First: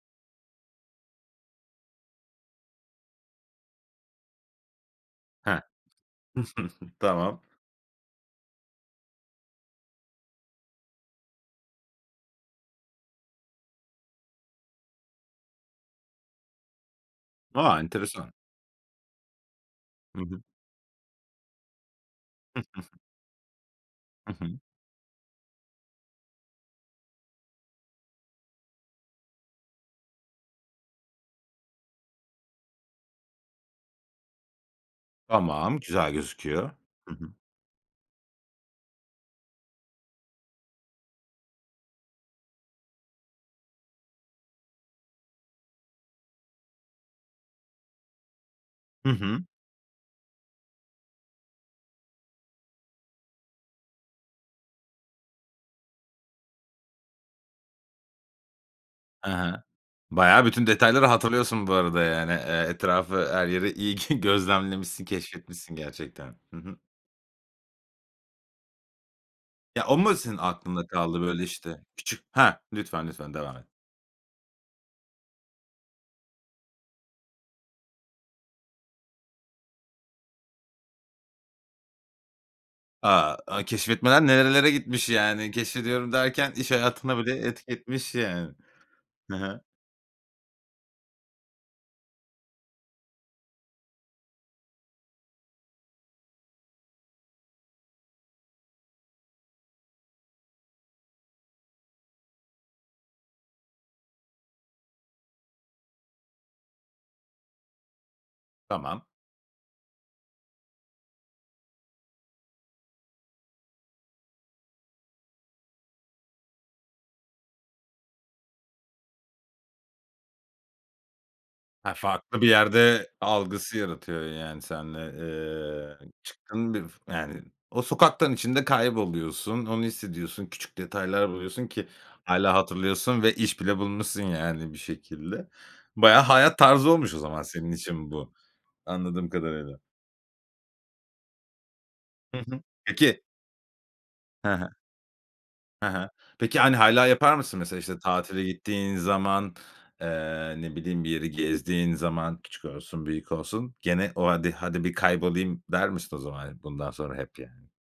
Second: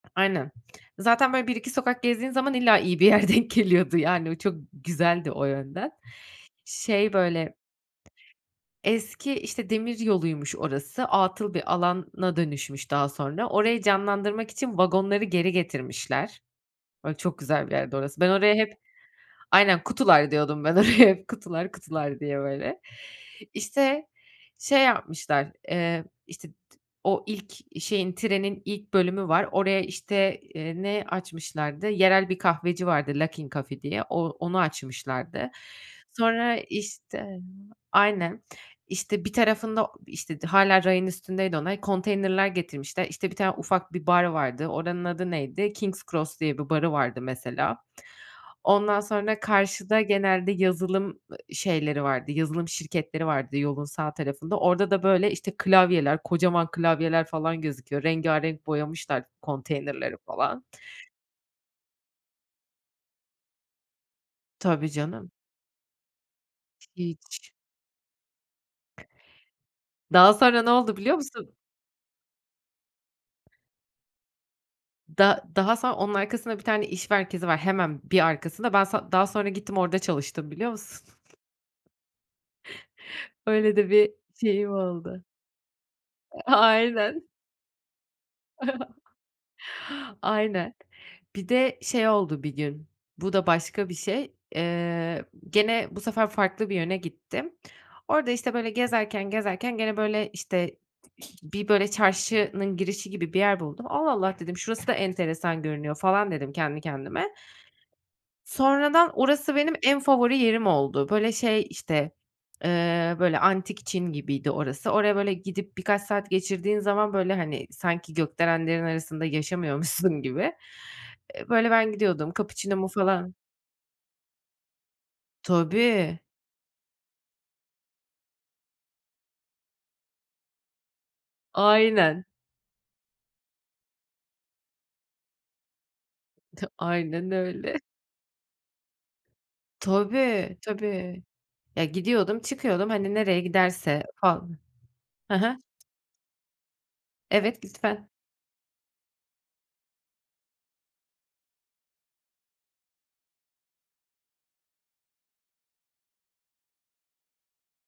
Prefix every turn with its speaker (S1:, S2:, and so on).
S1: Aynen. Zaten böyle 1-2 sokak gezdiğin zaman illa iyi bir yer denk geliyordu. Yani, o çok güzeldi o
S2: Hah.
S1: yönden. Şey,
S2: Tamam.
S1: böyle eski, işte, demir yoluymuş orası. Atıl bir alana dönüşmüş daha sonra, orayı canlandırmak için vagonları geri getirmişler. Böyle, çok güzel bir
S2: A,
S1: yerdi orası. Ben
S2: enteresan.
S1: oraya hep Aynen
S2: Hı
S1: "kutular"
S2: hı.
S1: diyordum ben oraya hep, "Kutular, kutular." diye böyle. İşte,
S2: Hı hı.
S1: şey yapmışlar, eee, işte, t o ilk şeyin, trenin ilk bölümü var. Oraya işte, eee, ne açmışlardı? Yerel bir kahveci vardı Luckin Coffee diye. O onu açmışlardı.
S2: Tamam, güzel
S1: Sonra,
S2: gözüküyor. Hı
S1: işte
S2: hı.
S1: Aynen, işte, bir tarafında, işte, o hâlâ rayın üstündeydi onlar, konteynerler getirmişler. İşte, bir tane ufak bir bar vardı, oranın adı neydi? King's Cross diye bir barı vardı mesela. Ondan
S2: Hı
S1: sonra
S2: hı.
S1: karşıda genelde yazılım, ııı, şeyleri vardı, yazılım şirketleri vardı yolun sağ tarafında. Orada da, böyle, işte, klavyeler, kocaman klavyeler falan gözüküyor. Rengârenk boyamışlar
S2: Hı hı.
S1: konteynerleri
S2: Bayağı
S1: falan.
S2: bütün detayları hatırlıyorsun bu arada yani. Eee, etrafı her yeri iyi
S1: Tabii,
S2: gözlemlemişsin
S1: canım.
S2: keşfetmişsin gerçekten. Hı hı.
S1: Hiç.
S2: Ya, o mu
S1: Daha
S2: senin
S1: sonra ne
S2: aklında
S1: oldu biliyor
S2: kaldı böyle
S1: musun?
S2: işte? Küçük. Hah. Lütfen, lütfen devam et.
S1: Da daha sonra onun arkasında bir tane iş merkezi var hemen bir arkasında. Ben son daha sonra gittim orada çalıştım, biliyor musun?
S2: A! Aaa,
S1: Öyle de bir
S2: keşfetmeler nerelere
S1: şeyim
S2: gitmiş
S1: oldu.
S2: yani? Keşfediyorum
S1: Eee,
S2: derken iş hayatına
S1: aynen.
S2: bile etki etmiş yani. Hı hı.
S1: Aynen. Bir de şey oldu bir gün: Bu da başka bir şey, eee, gene bu sefer farklı bir yöne gittim. Orada, işte, böyle, gezerken gezerken gene, böyle, işte, bir, böyle, çarşının girişi gibi bir yer buldum. "Allah, Allah." dedim, "Şurası da enteresan görünüyor." falan dedim kendi kendime.
S2: Tamam.
S1: Sonradan orası benim en favori yerim oldu. Böyle, şey, işte, eee, böyle, antik Çin gibiydi orası. Oraya, böyle, gidip birkaç saat geçirdiğin zaman, böyle, hani, sanki gökdelenlerin arasında yaşamıyormuşsun gibi. Eee, böyle, ben
S2: Ha,
S1: gidiyordum,
S2: farklı bir
S1: kapuçinomu
S2: yerde
S1: falan
S2: algısı yaratıyor yani seninle, eee,
S1: Tabii.
S2: çıktın bir, yani, o sokaktan içinde kayboluyorsun. Onu hissediyorsun. Küçük detaylar buluyorsun ki.
S1: Aynen.
S2: Hâlâ hatırlıyorsun ve iş bile bulmuşsun, yani, bir şekilde. Bayağı hayat
S1: Ta
S2: tarzı olmuş o
S1: Aynen,
S2: zaman senin
S1: öyle.
S2: için bu, anladığım kadarıyla.
S1: Tabii, tabii. Ya,
S2: Hı
S1: gidiyordum,
S2: hı.
S1: çıkıyordum, hani,
S2: Peki
S1: nereye giderse fal
S2: Hı hı.
S1: Hı hı.
S2: Hı hı. Peki, hani, hâlâ yapar mısın?
S1: Evet,
S2: Mesela işte
S1: lütfen.
S2: tatile gittiğin zaman, eee, ne bileyim bir yeri gezdiğin zaman küçük olsun büyük olsun gene o hadi hadi bir kaybolayım der misin o zaman bundan sonra hep yani?